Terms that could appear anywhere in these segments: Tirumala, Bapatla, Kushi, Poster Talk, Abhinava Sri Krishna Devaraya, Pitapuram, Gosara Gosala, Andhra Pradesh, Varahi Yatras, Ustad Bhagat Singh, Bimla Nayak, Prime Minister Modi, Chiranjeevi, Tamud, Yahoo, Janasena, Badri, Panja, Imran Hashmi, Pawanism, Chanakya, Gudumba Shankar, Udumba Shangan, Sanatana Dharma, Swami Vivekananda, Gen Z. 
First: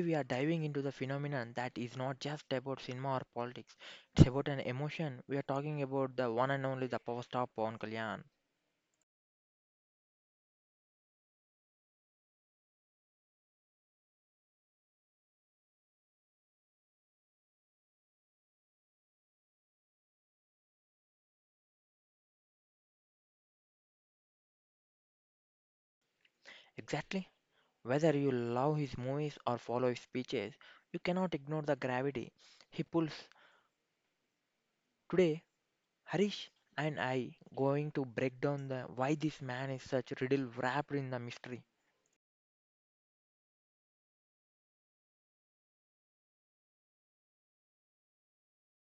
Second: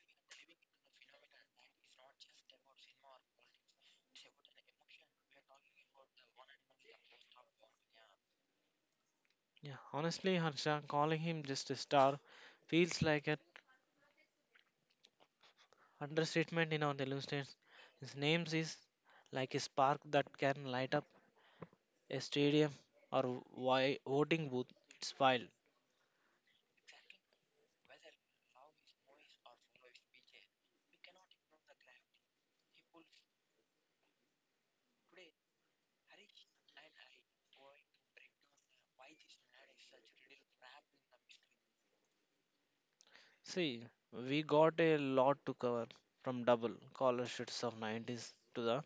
we are diving into the phenomenon that is not just about cinema or politics. It's about an emotion. We are talking about the one and only the power star Pawan Kalyan. Yeah, honestly, Harsha, calling him just a star feels like an understatement in our Telugu states. His name is like a spark that can light up a stadium or voting booth. It's wild. Exactly. Whether you love his movies or follow his speeches, you cannot ignore the gravity he pulls. Today, Harish and I going to break down the why this man is such riddle wrapped in the mystery. See, we got a lot to cover from double scholarships of 90s to the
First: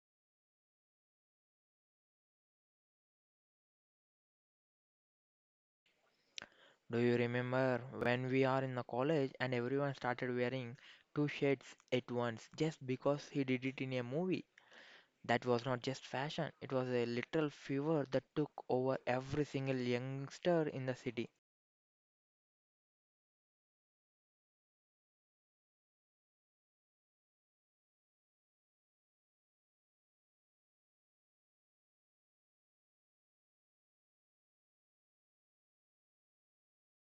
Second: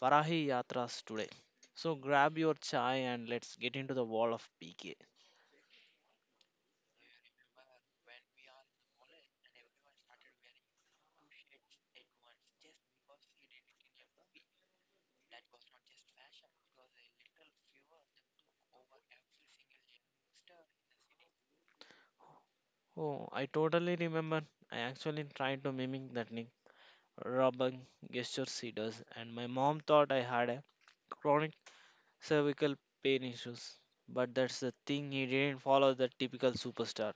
Varahi Yatras today. So grab your chai and let's get into the wall of PK. Do you remember when we are in the college and everyone started wearing two shades at once just because he did it in a movie? That was not just fashion, it was a literal fever that took over every single youngster in the city. Oh, I totally remember. I actually tried to mimic that rubbing gesture she does, and my mom thought I had a chronic cervical pain issues. But that's the thing, he didn't follow the typical superstar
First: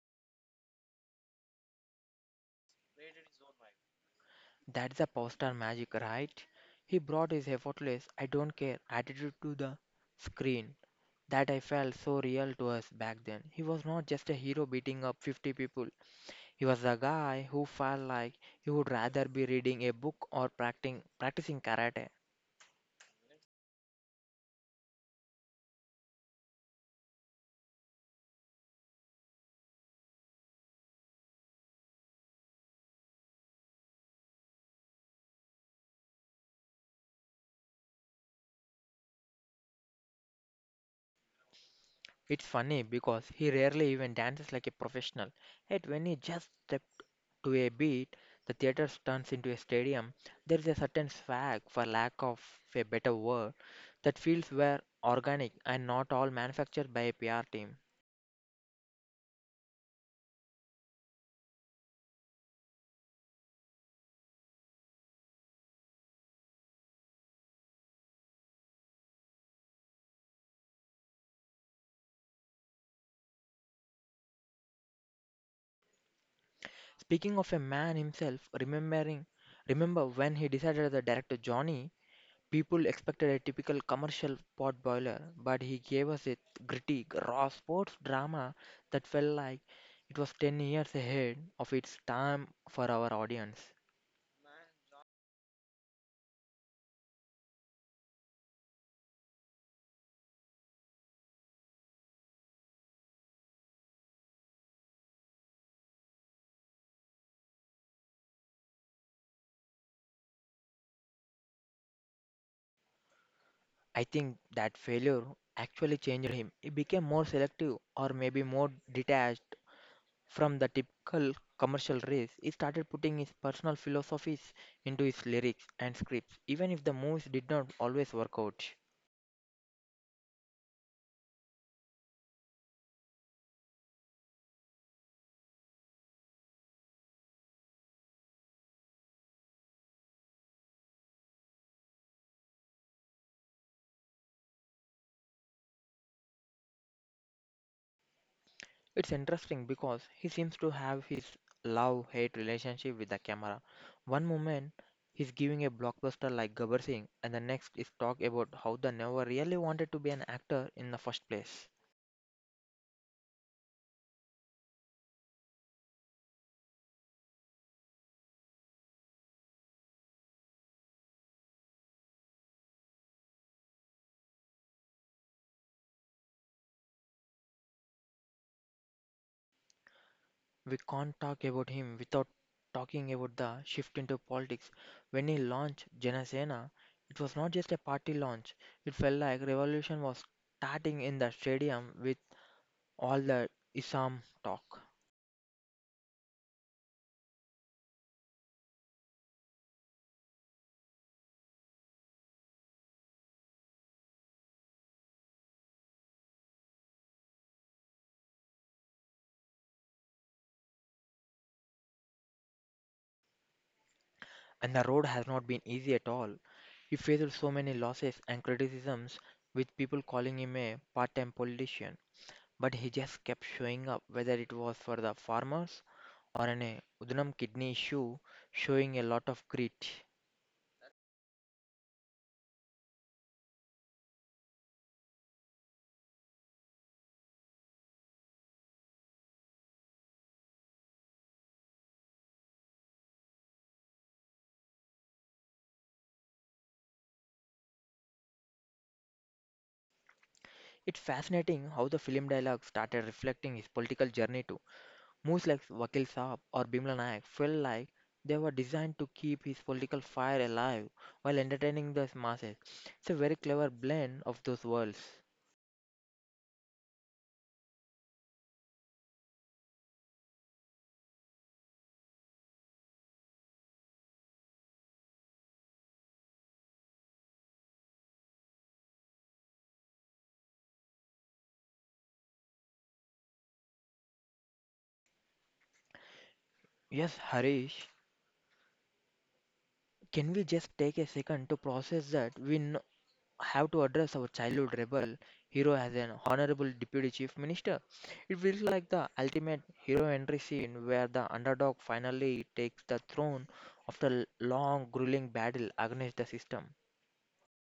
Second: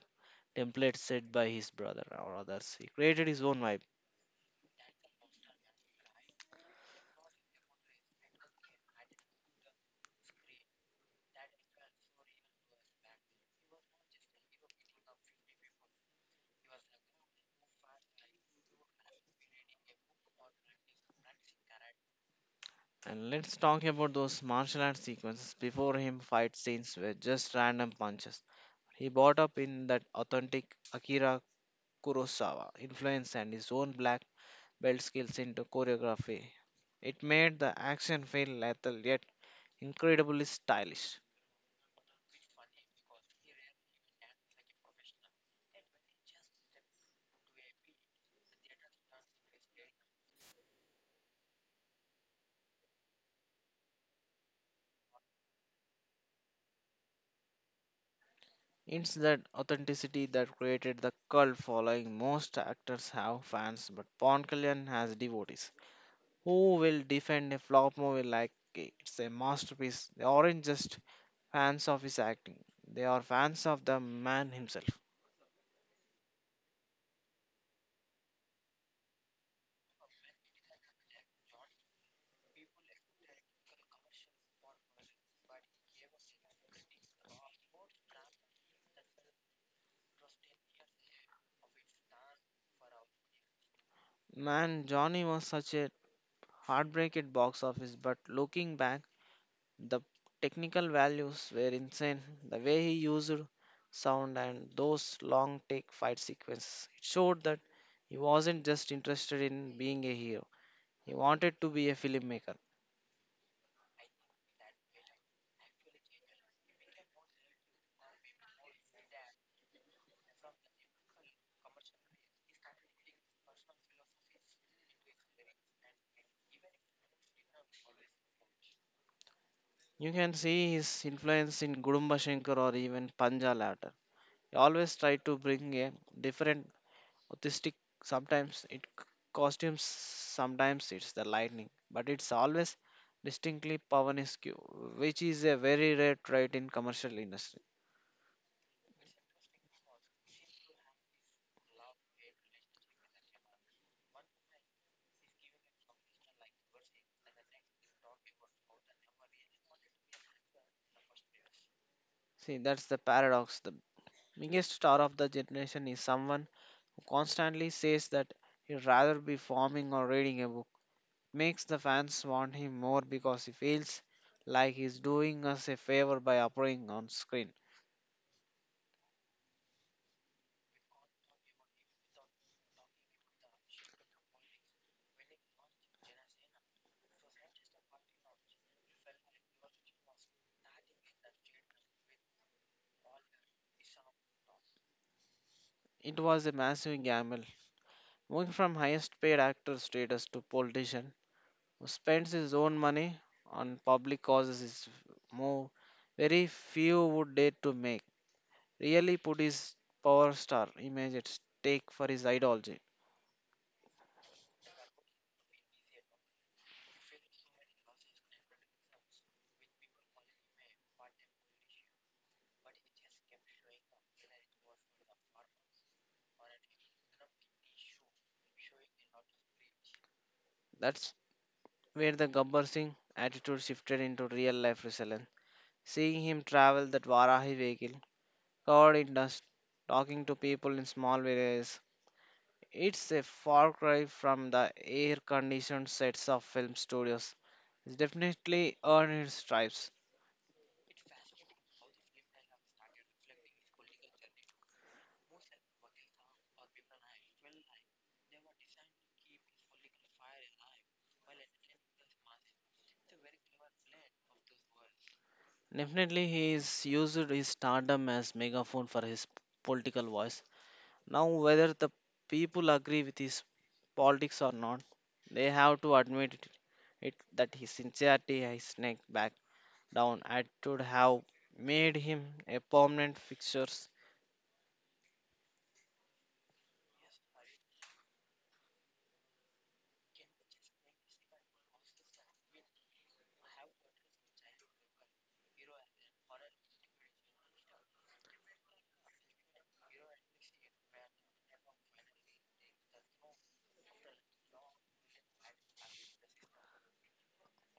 template set by his brother or others. He created his own vibe. That's the poster magic, right? He brought his effortless, I don't care attitude to the screen. That I felt so real to us back then. He was not just a hero beating up 50 people. He was a guy who felt like he would rather be reading a book or practicing karate. And let's talk about those martial arts sequences. Before him, fight scenes were just random punches. He brought up in that authentic Akira Kurosawa influence and his own black belt skills into choreography. It made the action feel lethal yet incredibly stylish. It's funny because he rarely even dances like a professional, yet when he just steps to a beat, the theater turns into a stadium. There is a certain swag, for lack of a better word, that feels were organic and not all manufactured by a PR team. It's that authenticity that created the cult following. Most actors have fans, but Paul Kalyan has devotees who will defend a flop movie like it's a masterpiece. They aren't just fans of his acting, they are fans of the man himself. Speaking of a man himself, remember when he decided as a director Johnny. People expected a typical commercial pot boiler, but he gave us a gritty, raw sports drama that felt like it was 10 years ahead of its time for our audience. Man, Johnny was such a heartbreaking box office, but looking back, the technical values were insane. The way he used sound and those long take fight sequences. It showed that he wasn't just interested in being a hero. He wanted to be a filmmaker. I think that failure actually changed him. He became more selective or maybe more detached from the typical commercial race. He started putting his personal philosophies into his lyrics and scripts, even if the movies did not always work out. You can see his influence in Gudumba Shankar or even Panja later. He always tried to bring a different artistic, sometimes costumes, sometimes it's the lightning, but it's always distinctly Pavan is, which is a very rare trait in commercial industry. It's interesting because he seems to have his love hate relationship with the camera. One moment he's giving a blockbuster like Gabbar Singh, and the next is talk about how the never really wanted to be an actor in the first place. See, that's the paradox. The biggest star of the generation is someone who constantly says that he'd rather be farming or reading a book. Makes the fans want him more because he feels like he's doing us a favor by appearing on screen. We can't talk about him without talking about the shift into politics. When he launched Janasena, it was not just a party launch, it felt like revolution was starting in the stadium with all the Islam talk. It was a massive gamble, moving from highest paid actor status to politician who spends his own money on public causes is move very few would dare to make. Really put his power star image at stake for his ideology. And the road has not been easy at all. He faced so many losses and criticisms, with people calling him a part time politician. But he just kept showing up, whether it was for the farmers or an Udnam kidney issue, showing a lot of grit. That's where the Gabbar Singh attitude shifted into real life resilience. Seeing him travel that Varahi vehicle, covered in dust, talking to people in small villages, it's a far cry from the air conditioned sets of film studios. He's definitely earned his stripes. It's fascinating how the film dialogue started reflecting his political journey too. Moves like Vakil Saab or Bimla Nayak felt like they were designed to keep his political fire alive while entertaining the masses. It's a very clever blend of those worlds. Definitely, he's used his stardom as megaphone for his political voice. Now, whether the people agree with his politics or not, they have to admit it, it that his sincerity, his neck back down attitude have made him a permanent fixture. Yes, Harish, can we just take a second to process that have to address our childhood rebel hero as an honorable deputy chief minister? It feels like the ultimate hero entry scene where the underdog finally takes the throne after a long, grueling battle against the system.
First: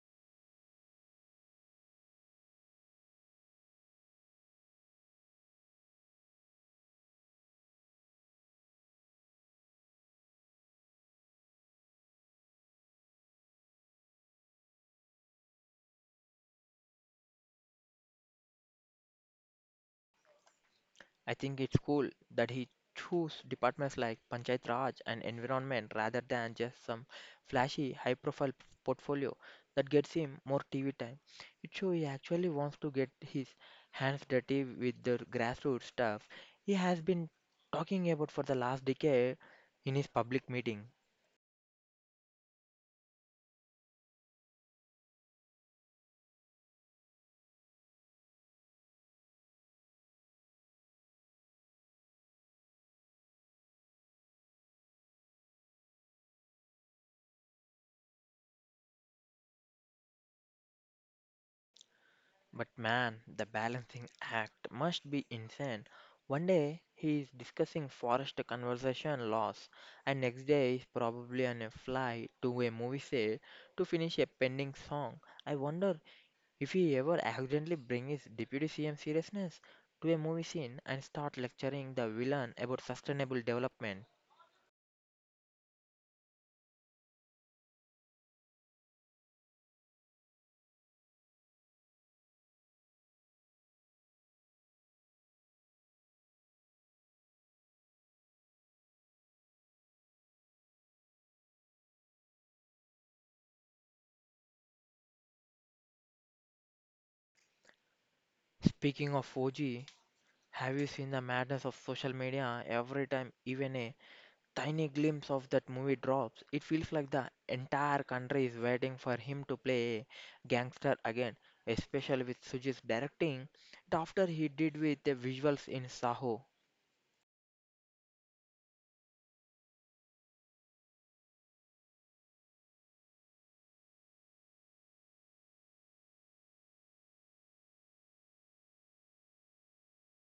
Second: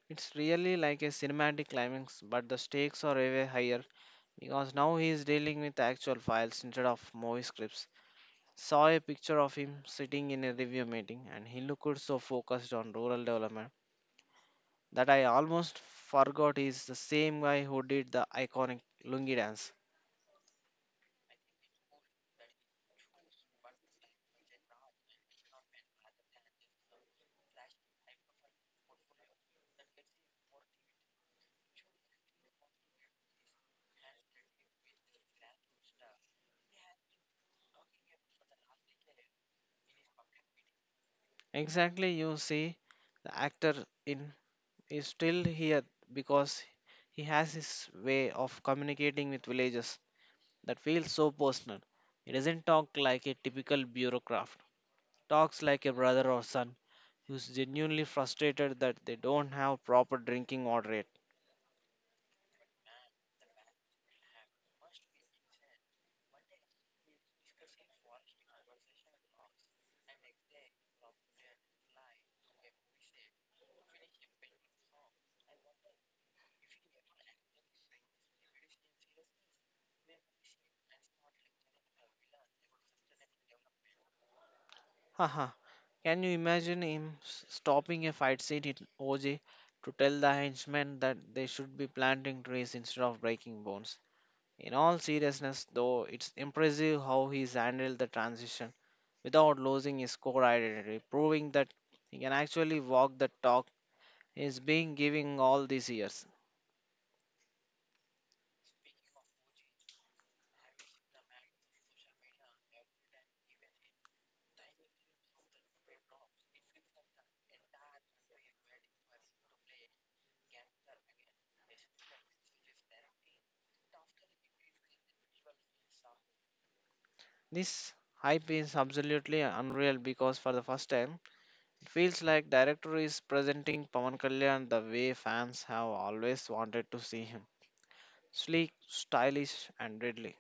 It's really like a cinematic climax, but the stakes are way higher because now he is dealing with actual files instead of movie scripts. Saw a picture of him sitting in a review meeting and he looked so focused on rural development that I almost forgot is the same guy who did the iconic Lungi dance. I think it's cool that he chose departments like Panchayat Raj and environment rather than just some flashy, high profile portfolio that gets him more TV time. It shows he actually wants to get his hands dirty with the grassroots stuff he has been talking about for the last decade in his public meeting. Exactly, you see, the actor in is still here because he has his way of communicating with villagers that feels so personal. He doesn't talk like a typical bureaucrat. Talks like a brother or son who's genuinely frustrated that they don't have proper drinking water yet. But man, the balancing act must be insane. One day he is discussing forest conservation laws, and next day is probably on a flight to a movie set to finish a pending song. I wonder if he ever accidentally brings his deputy CM seriousness to a movie scene and start lecturing the villain about sustainable development. Haha, can you imagine him stopping a fight scene in OJ to tell the henchmen that they should be planting trees instead of breaking bones? In all seriousness, though, it's impressive how he's handled the transition without losing his core identity, proving that he can actually walk the talk he's been giving all these years. Speaking of 4G, have you seen the madness of social media every time even a tiny glimpse of that movie drops? It feels like the entire country is waiting for him to play a gangster again, especially with Sujit's directing it after he did with the visuals in Saho. This hype is absolutely unreal because, for the first time, it feels like director is presenting Pawan Kalyan the way fans have always wanted to see him. Sleek, stylish and deadly.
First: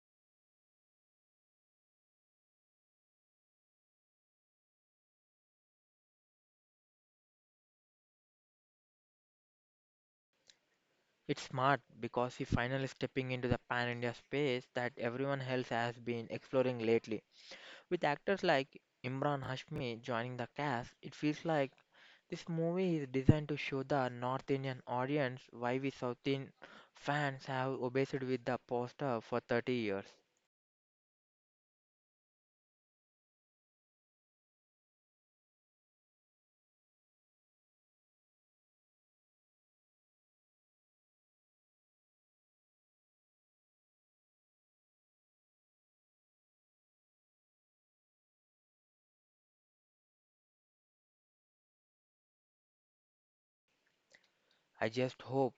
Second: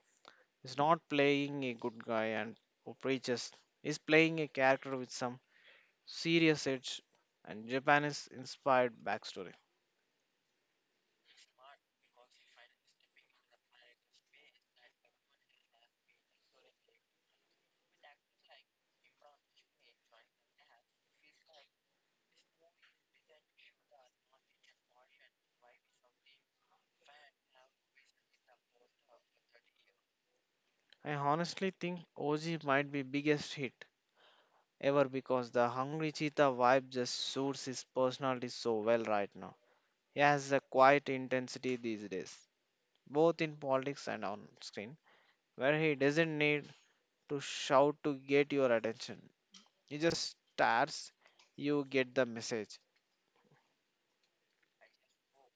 He's not playing a good guy and who preaches. He's playing a character with some serious edge and Japanese inspired backstory. It's smart because he finally stepping into the pan-India space that everyone else has been exploring lately. With actors like Imran Hashmi joining the cast, it feels like this movie is designed to show the North Indian audience why we South Indian fans have obsessed with the poster for 30 years. I honestly think OG might be biggest hit ever because the Hungry Cheetah vibe just suits his personality so well right now. He has a quiet intensity these days, both in politics and on screen, where he doesn't need to shout to get your attention. He just stares, you get the message. I just hope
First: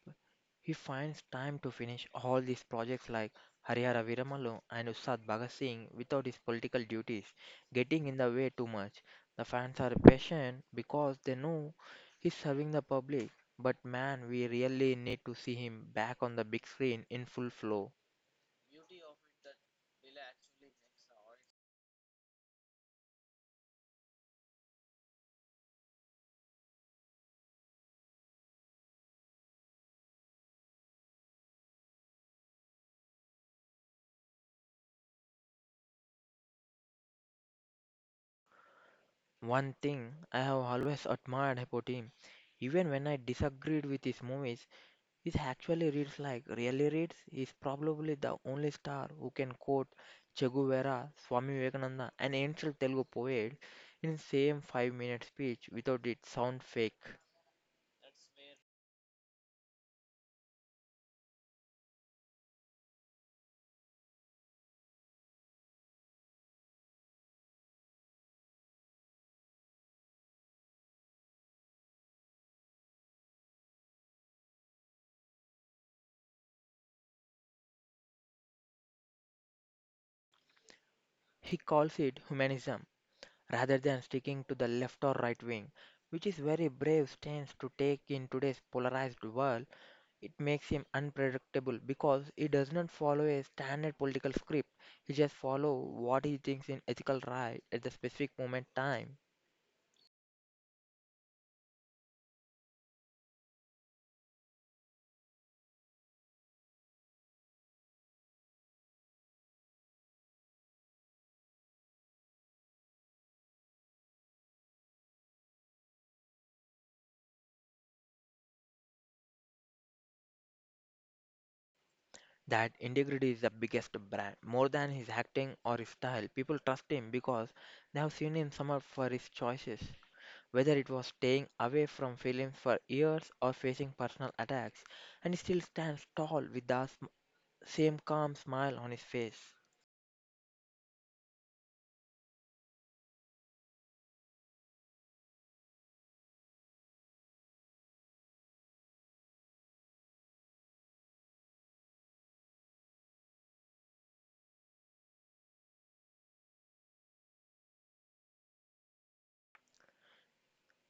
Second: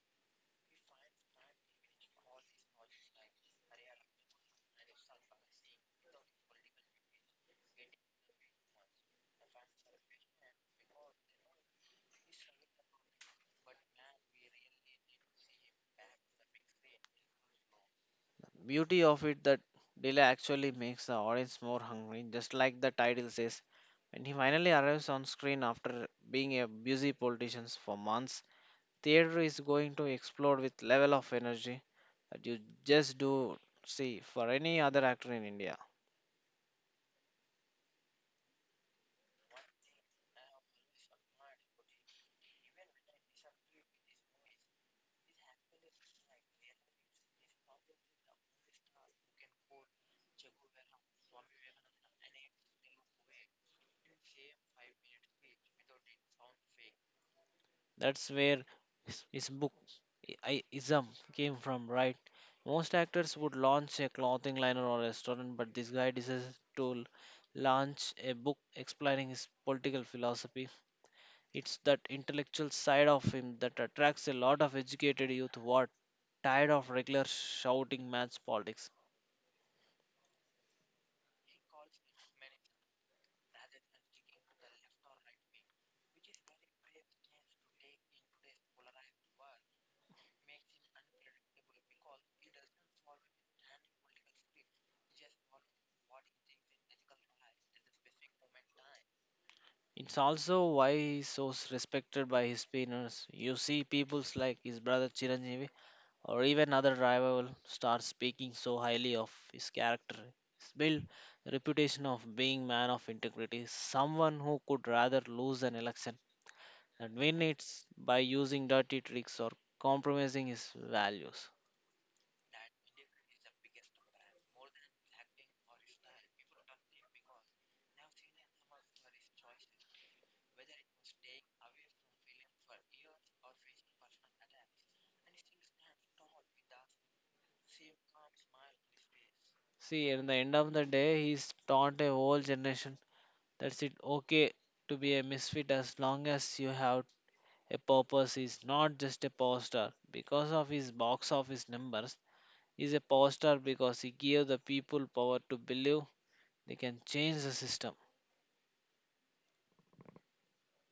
he finds time to finish all these projects like Harihara Viramalu and Ustad Bhagat Singh without his political duties getting in the way too much. The fans are patient because they know he's serving the public. But man, we really need to see him back on the big screen in full flow. Beauty of it that delay actually makes the audience more hungry, just like the title says. When he finally arrives on screen after being a busy politician for months, theater is going to explode with level of energy that you just do see for any other actor in India. One thing I have always admired about him, even when I disagreed with his movies, is actually reads like really reads. He's probably the only star who can quote Che Guevara, Swami Vivekananda, and ancient Telugu poet in same 5-minute speech without it sound fake. That's where his book ism came from, right? Most actors would launch a clothing line or a restaurant, but this guy decided to launch a book explaining his political philosophy. It's that intellectual side of him that attracts a lot of educated youth who are tired of regular shouting match politics. He calls it humanism rather than sticking to the left or right wing, which is very brave stance to take in today's polarized world. It makes him unpredictable because he does not follow a standard political script. He just follows what he thinks is ethical right at the specific moment time. It's also why he's so respected by his peers. You see, peoples like his brother Chiranjeevi or even other rival stars speaking so highly of his character. His build, the reputation of being man of integrity, someone who could rather lose an election and win it by using dirty tricks or compromising his values. That integrity is the biggest brand. More than his acting or his style, people trust him because they have seen him summer for his choices. Whether it was staying away from films for years or facing personal attacks, and he still stands tall with the same calm smile on his face. See, in the end of the day, he's taught a whole generation that's it okay to be a misfit as long as you have a purpose. He's not just a power star because of his box office numbers. Is a power star because he gave the people power to believe they can change the system.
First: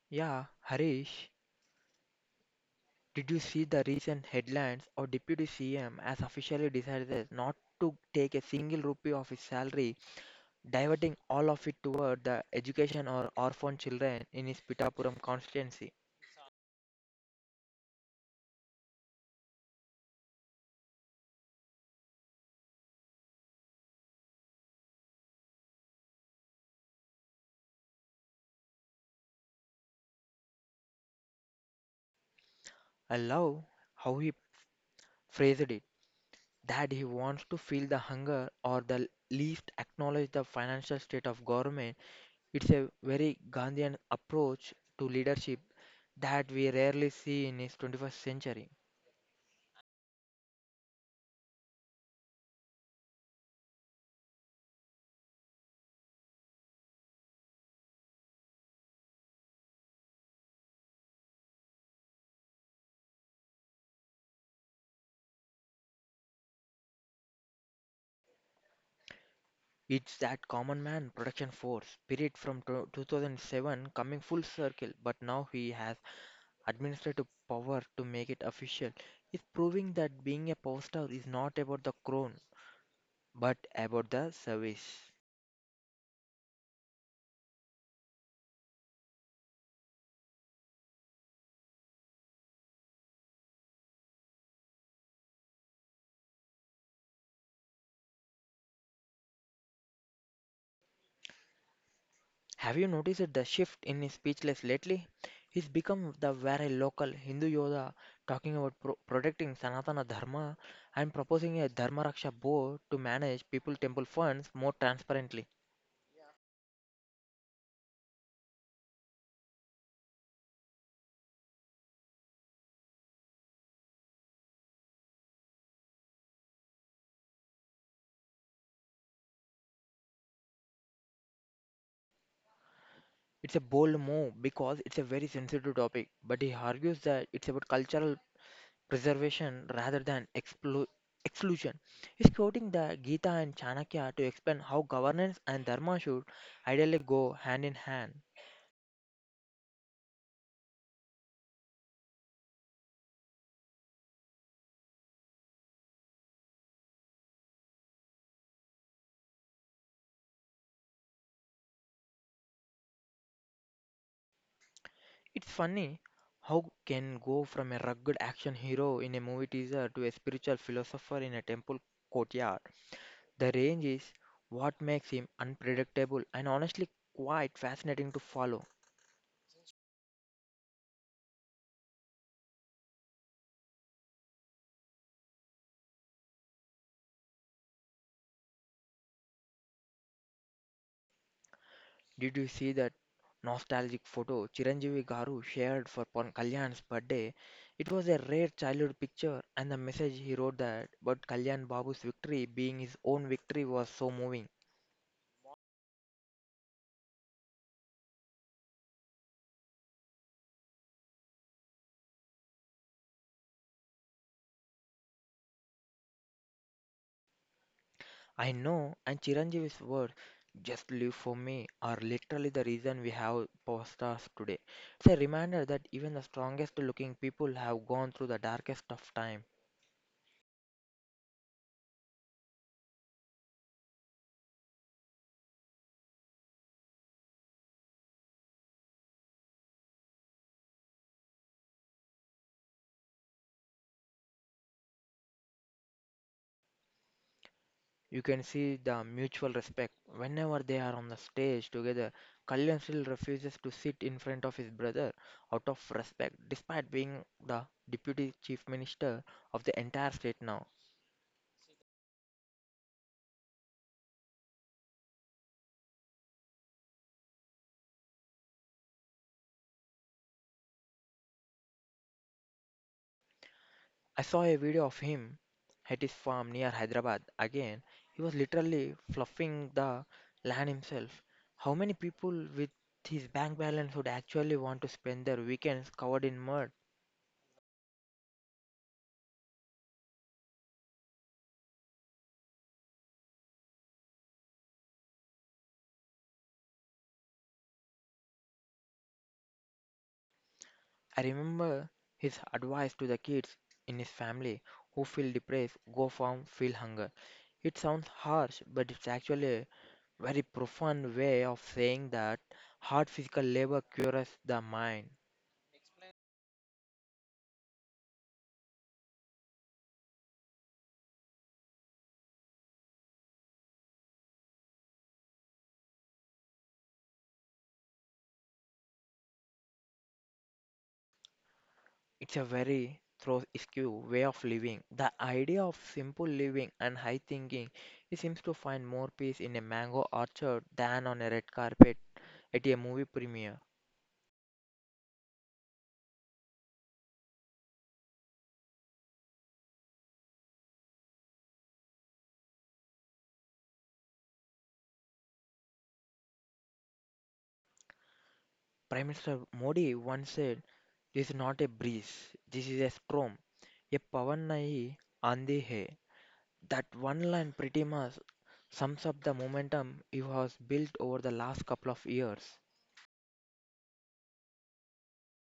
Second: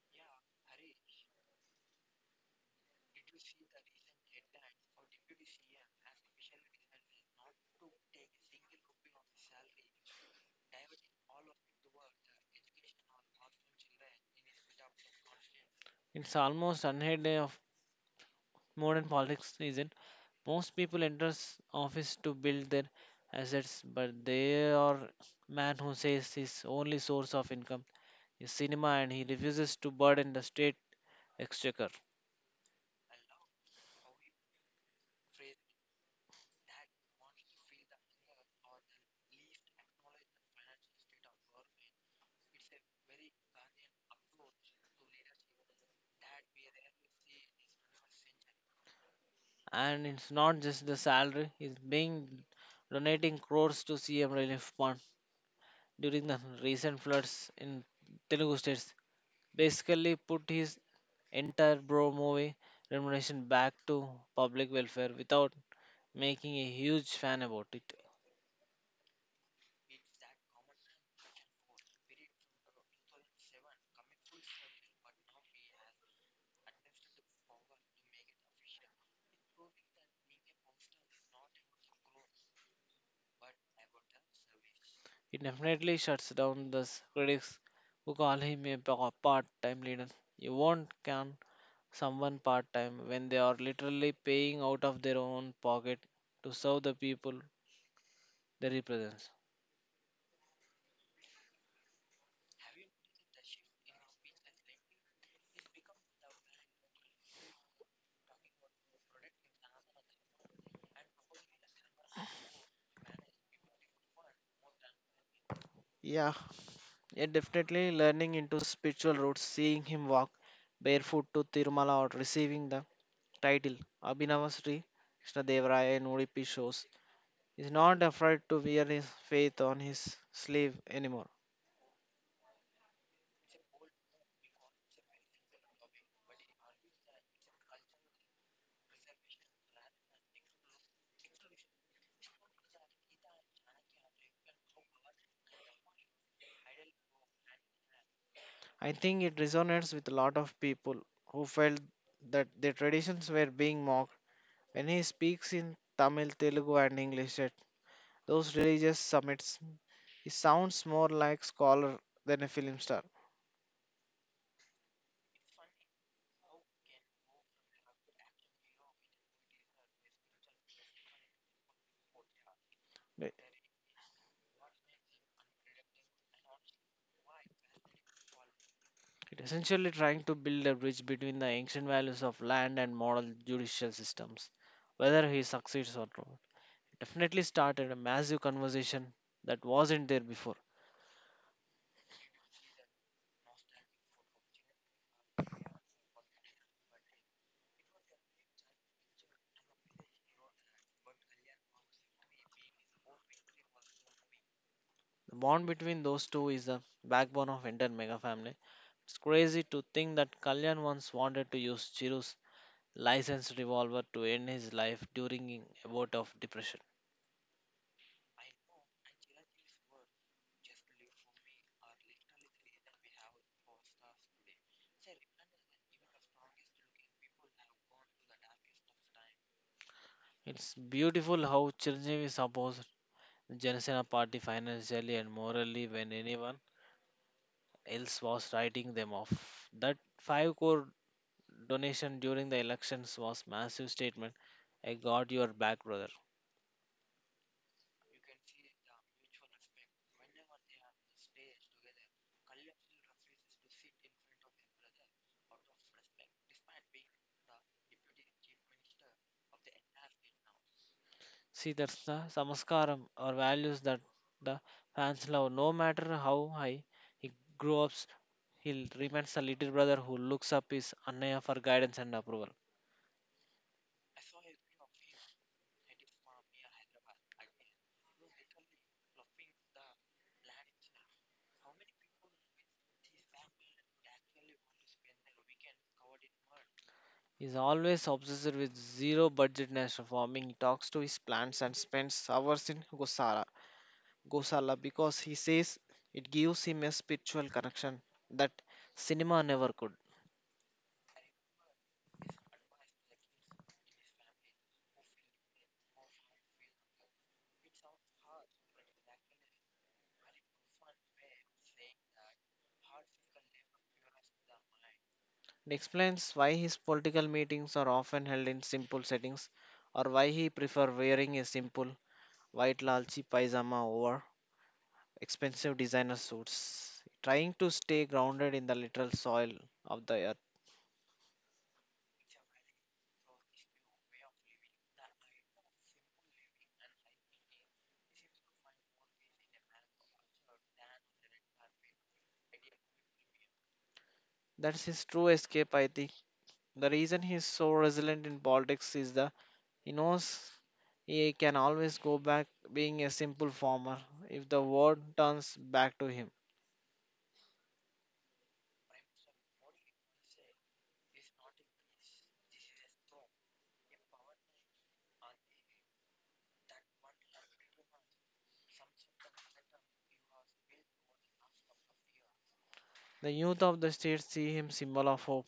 Yeah, Harish. Did you see the recent headlines of Deputy CM has officially decided not to take a single rupee of his salary, diverting all of it toward the education or orphan children in his Pitapuram constituency? It's almost unheard of modern politics isn't. Most people enter office to build their assets, but there are man who says his only source of income is cinema and he refuses to burden the state exchequer. I love how he phrased it, that he wants to feel the hunger or the least acknowledge the financial state of government. It's a very Gandhian approach to leadership that we rarely see in his 21st century. And it's not just the salary, he's being donating crores to CM relief fund during the recent floods in Telugu states. Basically put his entire bro movie remuneration back to public welfare without making a huge fan about it. It's that common man production force spirit from 2007 coming full circle, but now he has administrative power to make it official. He's proving that being a power star is not about the crown, but about the service. It definitely shuts down the critics who call him a part-time leader. You won't count someone part-time when they are literally paying out of their own pocket to serve the people they represent. Have you noticed the shift in his speechless lately? He's become the very local Hindu Yoda talking about protecting Sanatana Dharma and proposing a Dharma Raksha board to manage people temple funds more transparently. Yeah, yeah, definitely learning into spiritual roots, seeing him walk barefoot to Tirumala or receiving the title Abhinava Sri Krishna Devaraya in Udupi shows is not afraid to wear his faith on his sleeve anymore. It's a bold move because it's a very sensitive topic, but he argues that it's about cultural preservation rather than exclusion. He's quoting the Gita and Chanakya to explain how governance and dharma should ideally go hand in hand. I think it resonates with a lot of people who felt that their traditions were being mocked. When he speaks in Tamil, Telugu, and English at those religious summits, he sounds more like scholar than a film star. It's funny how can go from a rugged action hero in a movie teaser to a spiritual philosopher in a temple courtyard. The range is what makes him unpredictable and honestly quite fascinating to follow. It essentially trying to build a bridge between the ancient values of land and modern judicial systems, whether he succeeds or not. Definitely started a massive conversation that wasn't there before. Did you see that nostalgic photo Chiranjeevi Garu shared for Pan Kalyan's birthday? It was a rare childhood picture, and the message he wrote that, but Kalyan Babu's victory being his own victory was so moving. The bond between those two is the backbone of entire mega family. It's crazy to think that Kalyan once wanted to use Chiru's licensed revolver to end his life during a vote of depression. I know, and Chiranjeevi's words, just live for me, are literally the reason we have power stars today. It's a reminder that even the strongest looking people have gone through the darkest of times. It's beautiful how Chiranjeevi supports the Janasena party financially and morally when anyone else was writing them off. That 5 crore donation during the elections was massive statement. I got your back, brother. You can see the mutual respect. Whenever they are on the stage together, Kalyan still refuses to sit in front of his brother out of respect, despite being the deputy chief minister of the entire state now. See, that's the samaskaram or values that the fans love. No matter how high he grows up, he remains a little brother who looks up his Annaya for guidance and approval. I saw a video of him at his farm near Hyderabad. Again, he was literally fluffing the land himself. How many people with his bank balance would actually want to spend their weekends covered in mud? He's always obsessed with zero budget national farming. He talks to his plants and spends hours in Gosara Gosala because he says it gives him a spiritual connection that cinema never could. I remember his advice to the kids in his family who feel depressed go from feel hunger. It sounds harsh, but it's actually a very profound way of saying that hard physical labor cures the mind. It explains why his political meetings are often held in simple settings or why he prefers wearing a simple white lalchi paisama over expensive designer suits, trying to stay grounded in the literal soil of the earth. It's a very throw askew way of living. The idea of simple living and high thinking, he seems to find more peace in a mango orchard than on a red carpet at a movie premiere. That's his true escape, I think. The reason he's so resilient in politics is the he knows he can always go back being a simple farmer if the world turns back to him. Prime Minister Modi once said, "This is not a breeze, this is a storm. A Pavanai Andi Hai." That one line pretty much sums up the momentum it has built over the last couple of years. The youth of the state see him symbol of hope.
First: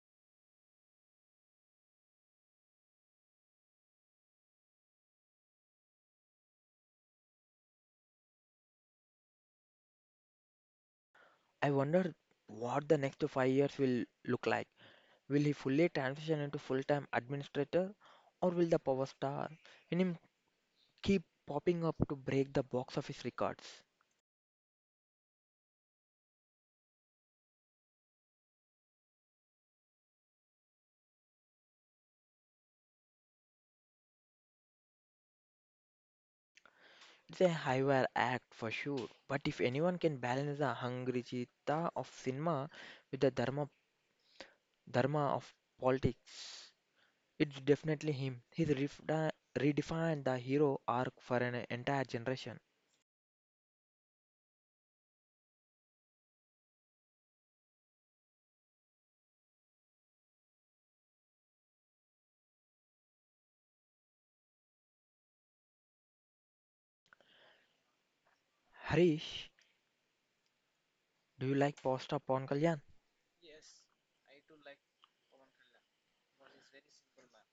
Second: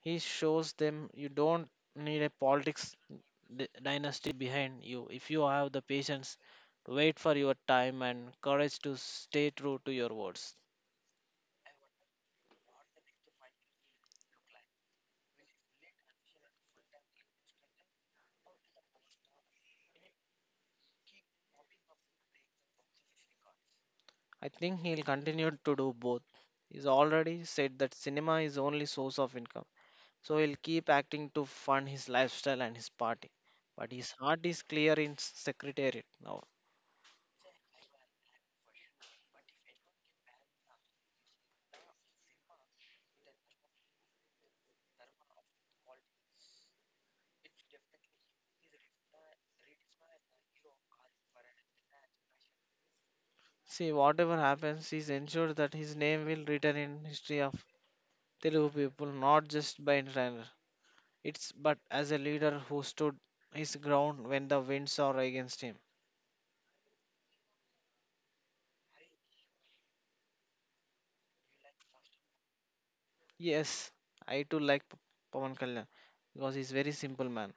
He shows them you don't need a politics dynasty behind you if you have the patience to wait for your time and courage to stay true to your words. I wonder what the next 5 years will look like. Will he fully transition into full time administrator, or will the power star in him keep popping up to break the box office records? I think he'll continue to do both. He's already said that cinema is only source of income. So he'll keep acting to fund his lifestyle and his party. But his heart is clear in secretariat now. It's a higher act for sure, but if anyone can balance the hungry chitta of cinema with the dharma of politics, it's definitely him. He's redefined the hero arc for an entire generation. See, whatever happens, he's ensured that his name will return in history of Telugu people, not just by entertainer. It's but as a leader who stood his ground when the winds are against him. Harish, do you like Posta Pawan Kalyan? Yes, I too like Pawan Kalyan because he's very simple man.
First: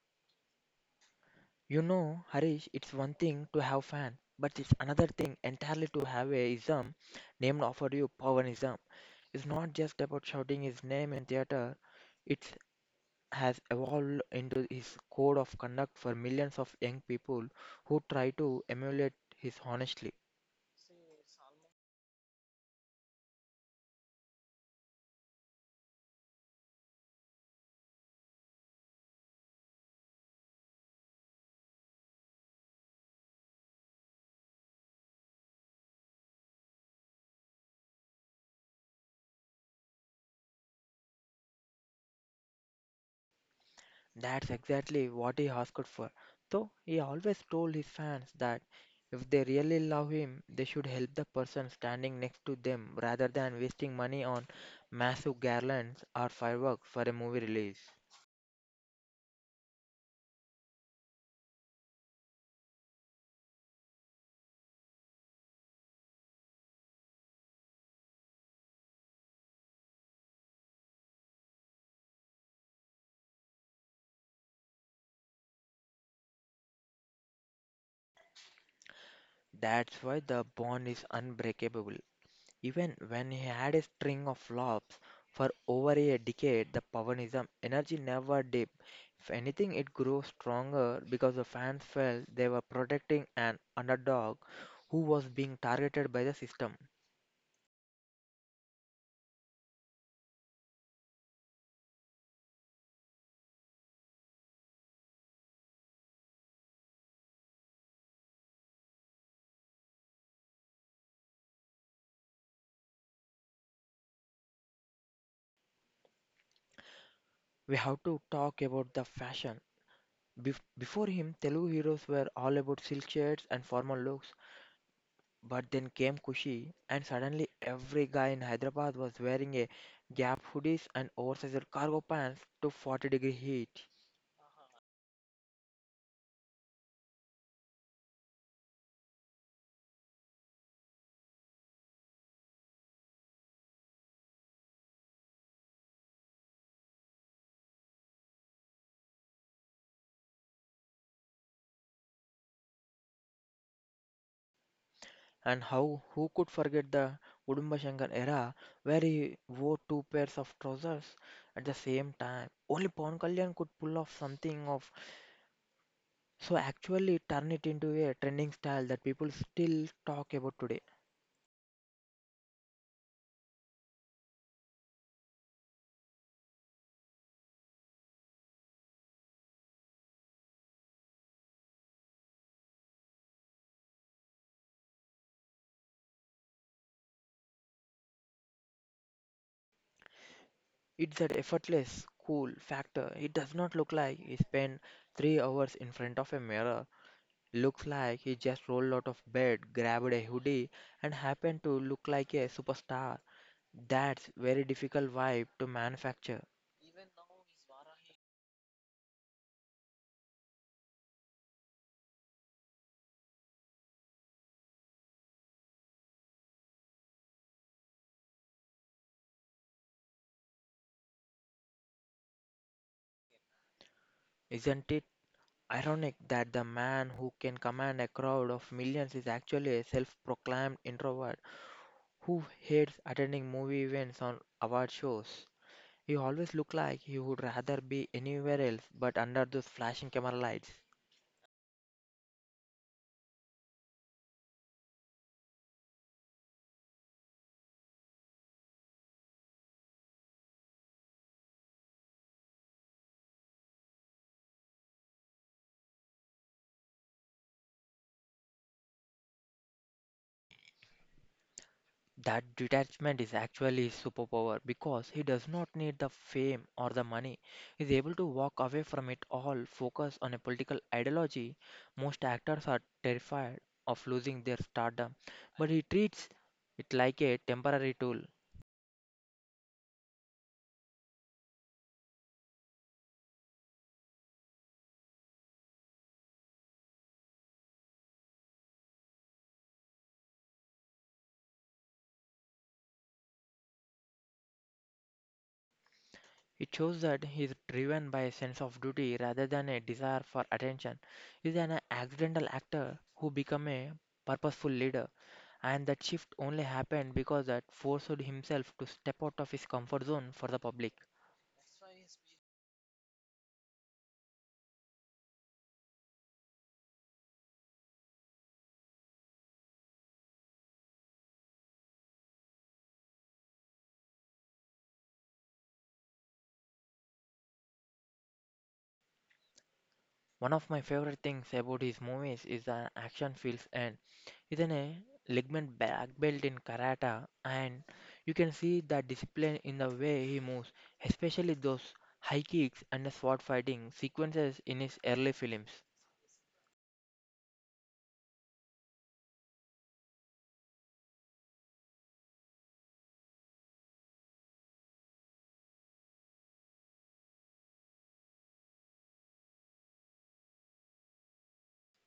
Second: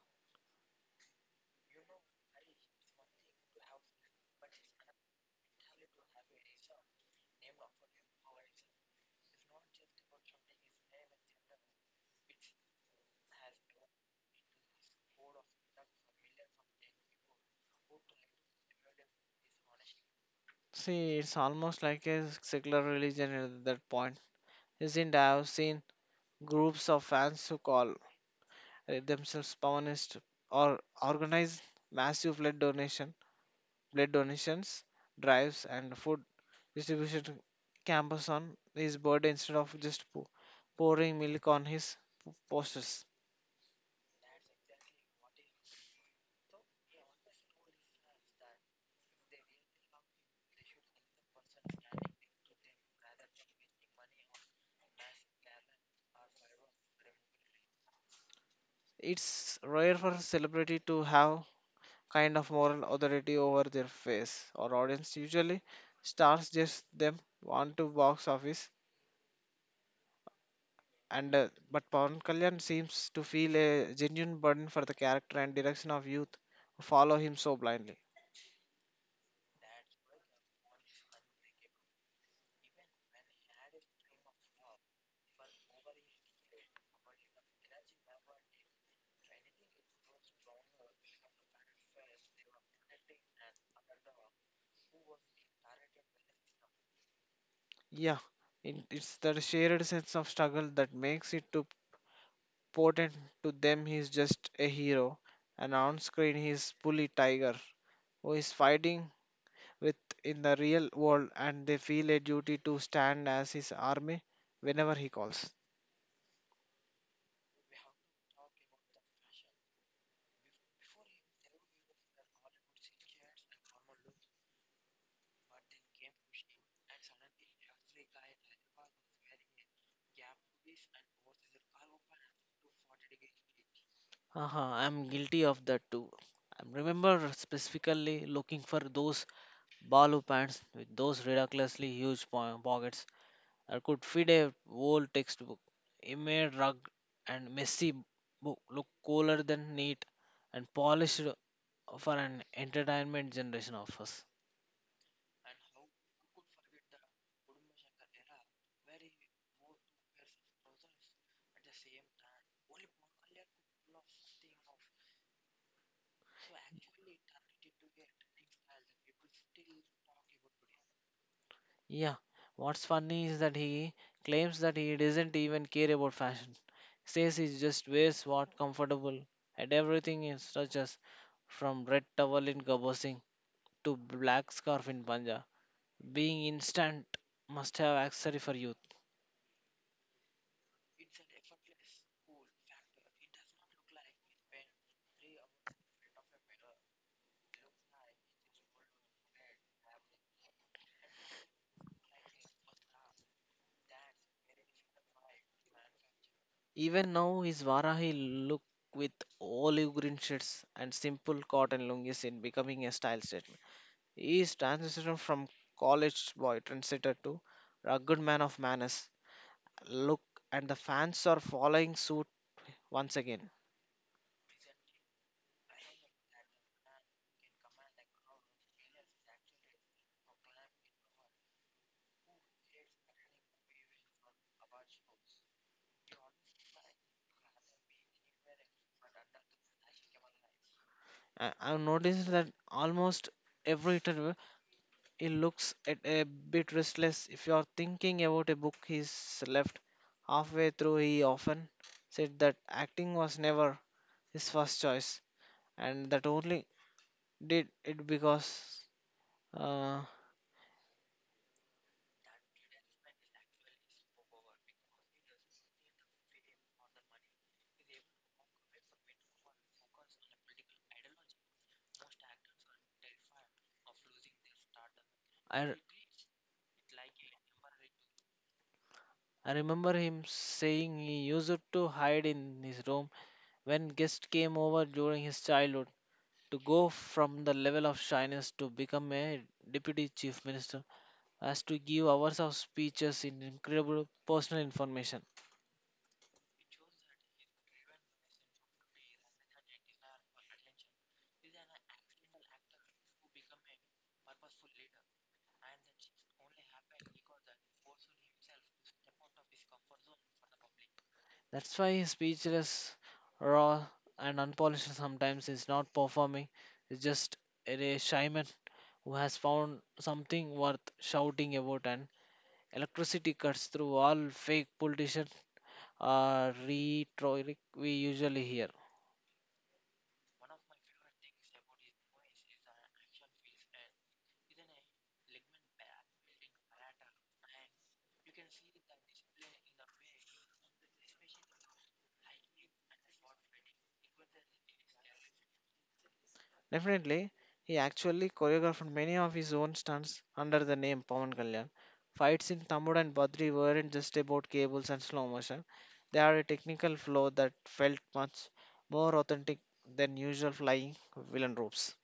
You know, Harish, it's one thing to have fan, but it's another thing entirely to have a ism named after you, Pawanism. It's not just about shouting his name in theater. It's has evolved into his code of conduct for millions of young people who try to emulate his honesty. See, it's almost like a secular religion at that point. Isn't I have seen groups of fans who call themselves Pawanists, or organize massive blood donations, drives, and food distribution campus on his birthday instead of just pouring milk on his posters. That's exactly what he asked for. So he always told his fans that if they really love him, they should help the person standing next to them rather than wasting money on massive garlands or fireworks for a movie release. It's rare for a celebrity to have kind of moral authority over their face or audience. Usually, stars just them want to box office and but Pawan Kalyan seems to feel a genuine burden for the character and direction of youth who follow him so blindly. That's why the bond is unbreakable. Even when he had a string of flops for over a decade, the Pavanism energy never dipped. If anything, it grew stronger because the fans felt they were protecting an underdog who was being targeted by the system. Yeah, in, it's that shared sense of struggle that makes it too potent to them. He's just a hero, and on screen he's bully tiger who is fighting with in the real world, and they feel a duty to stand as his army whenever he calls. We have to talk about the fashion. Before him, Telugu heroes were all about silk shirts and formal looks. But then came Kushi, and suddenly every guy in Hyderabad was wearing a gap hoodies and oversized cargo pants to 40 degree heat. Uh-huh, I'm guilty of that too. I remember specifically looking for those balu pants with those ridiculously huge pockets. I could fit a whole textbook. It made rug and messy book look cooler than neat and polished for an entertainment generation of us. And how who could forget the Udumba Shangan era where he wore two pairs of trousers at the same time? Only Pawan Kalyan could pull off something of so actually turn it into a trending style that people still talk about today. Yeah, what's funny is that he claims that he doesn't even care about fashion. Says he just wears what comfortable, and everything is such as from red towel in Gabba Singh to black scarf in Punjab. Being instant must have accessory for youth. It's that effortless, cool factor. It does not look like he spent 3 hours in front of a mirror. Looks like he just rolled out of bed, grabbed a hoodie, and happened to look like a superstar. That's very difficult vibe to manufacture. Even now his Varahi look with olive green shirts and simple cotton lungis in becoming a style statement. He is transitioning from college boy trendsetter to rugged man of manners. Look, and the fans are following suit once again. Isn't it ironic that the man who can command a crowd of millions is actually a self proclaimed introvert who hates attending movie events or award shows? He always looks like he would rather be anywhere else but under those flashing camera lights. I've noticed that almost every interview he looks at a bit restless. If you're thinking about a book he's left halfway through, he often said that acting was never his first choice, and that only did it because uh, That detachment is actually his superpower because he does not need the fame or the money. He is able to walk away from it all, focus on a political ideology. Most actors are terrified of losing their stardom, but I he treats it like a temporary tool. I remember him saying he used to hide in his room when guests came over during his childhood, to go from the level of shyness to become a deputy chief minister, as to give hours of speeches in incredible personal information. It shows that he is driven by a sense of duty rather than a desire for attention. He is an accidental actor who became a purposeful leader, and that shift only happened because that forced himself to step out of his comfort zone for the public. That's why his speechless, raw, and unpolished sometimes is not performing. It's just a shy man who has found something worth shouting about, and electricity cuts through all fake politician rhetoric we usually hear. One of my favorite things about his movies is the action feels, and he's an a ligament black belt in karate, and you can see the discipline in the way he moves, especially those high kicks and the sword fighting sequences in his early films. Definitely, he actually choreographed many of his own stunts under the name Pawan Kalyan. Fights in Tamud and Badri weren't just about cables and slow motion. They had a technical flow that felt much more authentic than usual flying villain ropes.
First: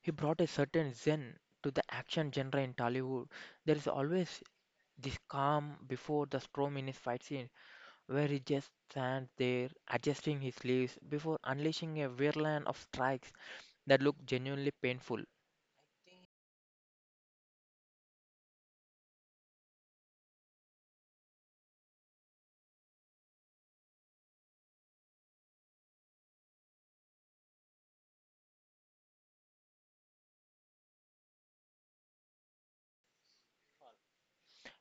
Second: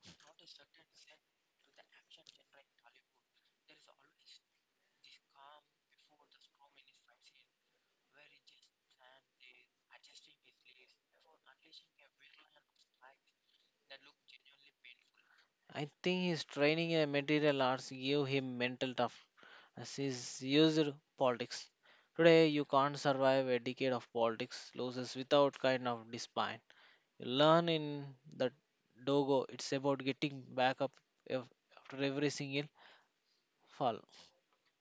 He brought a certain zen to the action genre in Tollywood. There is always this calm before the storm in his fight scene, where he just stands there adjusting his sleeves before unleashing a whirlwind of strikes that look genuinely painful. I think his training in material arts gave him mental toughness. He's used politics. Today, you can't survive a decade of politics losses without kind of despair. You learn in the dogo it's about getting back up ev- after every single fall.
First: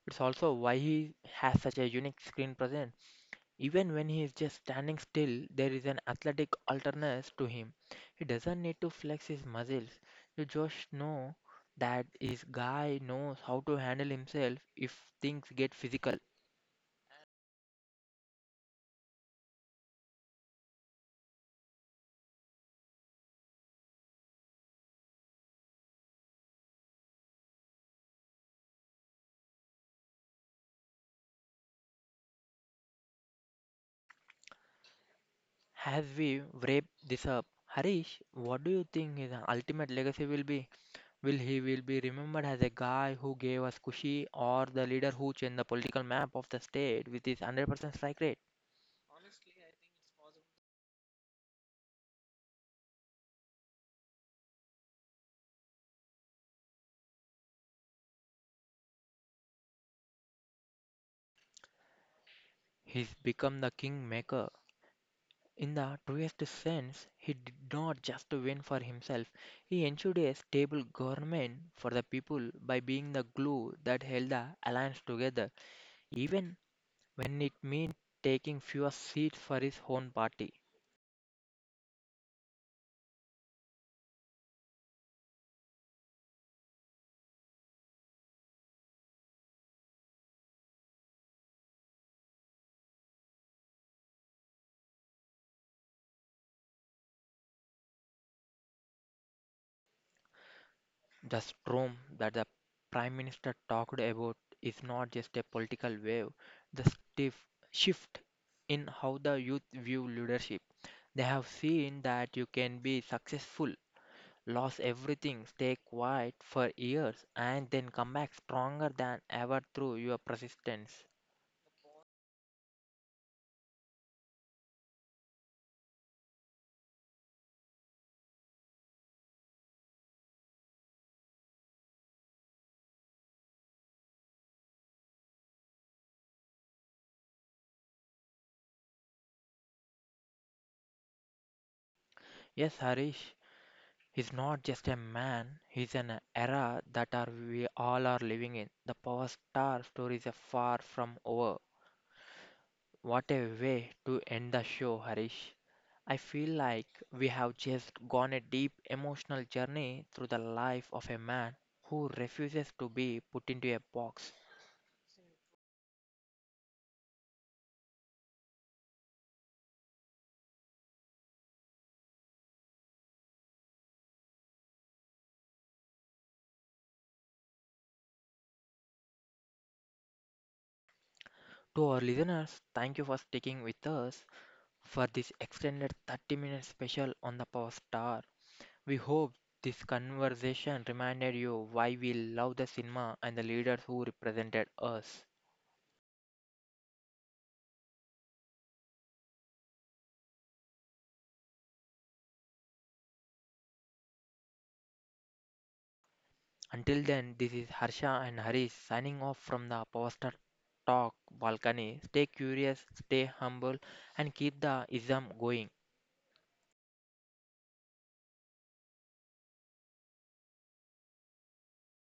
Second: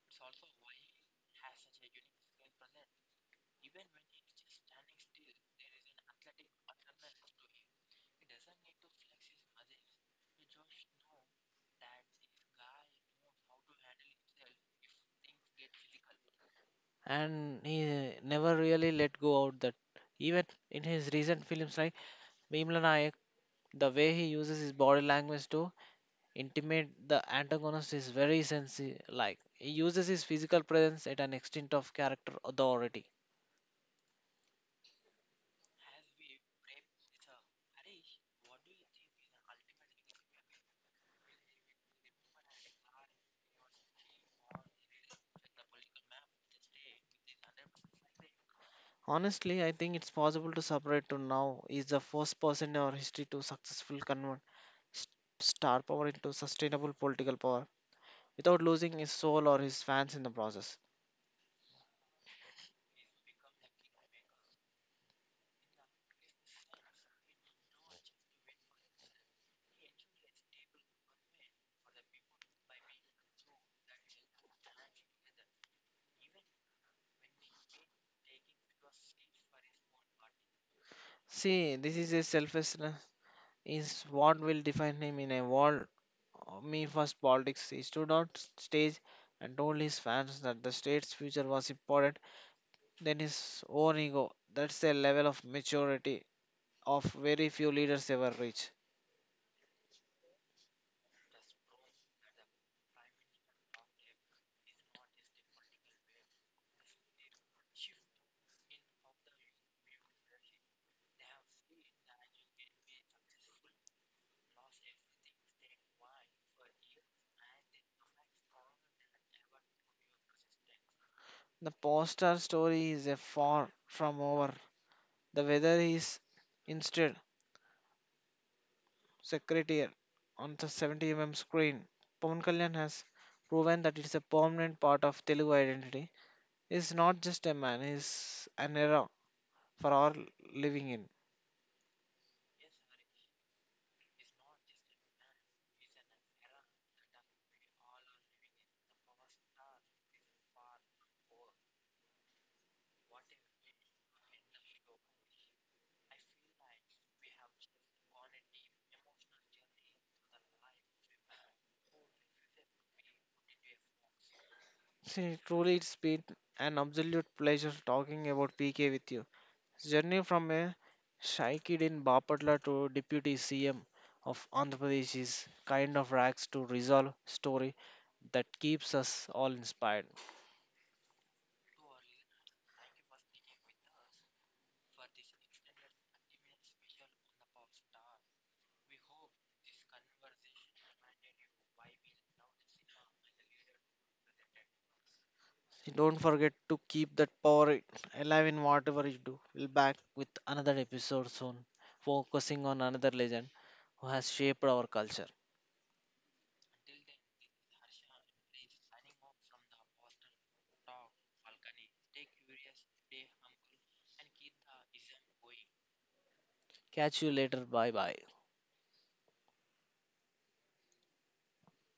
It's also why he has such a unique screen presence. Even when he is just standing still, there is an athletic alterness to him. He doesn't need to flex his muscles. You just know that this guy knows how to handle himself if things get physical. And he never really let go of that, even in his recent films like Bhimla Nayak, the way he uses his body language to intimidate the antagonist is very sensi, like he uses his physical presence at an extent of character authority. As we wrap this up, Harish, what do you think his ultimate legacy will be? Will he will be remembered as a guy who gave us Kushi, or the leader who changed the political map of the state with his 100% strike rate? Honestly, I think it's possible to separate to now is the first person in our history to successful convert s- star power into sustainable political power without losing his soul or his fans in the process. He's become the kingmaker. In the truest sense, he did not just win for himself, he ensured a stable government for the people by being the glue that held the alliance together, even when it meant taking fewer seats for his own party. See, this is a selflessness is what will define him in a world of me first politics. He stood on stage and told his fans that the state's future was important than his own ego. That's a level of maturity of very few leaders ever reach. The storm that the Prime Minister talked about is not just a political wave, the stiff shift in how the youth view leadership. They have seen that you can be successful, lose everything, stay quiet for years, and then come back stronger than ever through your persistence. The poster story is a far from over. The weather is instead Secretary on the 70 mm screen. Pawan Kalyan has proven that it's a permanent part of Telugu identity. It's not just a man, it's an era for our living in. Yes, Harish is not just a man, he's an era that are we all are living in. The power star stories are far from over. What a way to end the show, Harish! I feel like we have just gone a deep emotional journey through the life of a man who refuses to be put into a box. See, truly, it's been an absolute pleasure talking about PK with you. His journey from a shy kid in Bapatla to Deputy CM of Andhra Pradesh is kind of rags to resolve story that keeps us all inspired. To our listeners, thank you for sticking with us for this extended 30-minute special on the Power Star. We hope this conversation reminded you why we love the cinema and the leaders who represented us. So don't forget to keep that power alive in whatever you do. We'll back with another episode soon, focusing on another legend who has shaped our culture. Until then, this is Harsha and Harish signing off from the Poster Talk balcony. Stay curious, stay humble, and keep the ism going. Catch you later. Bye bye.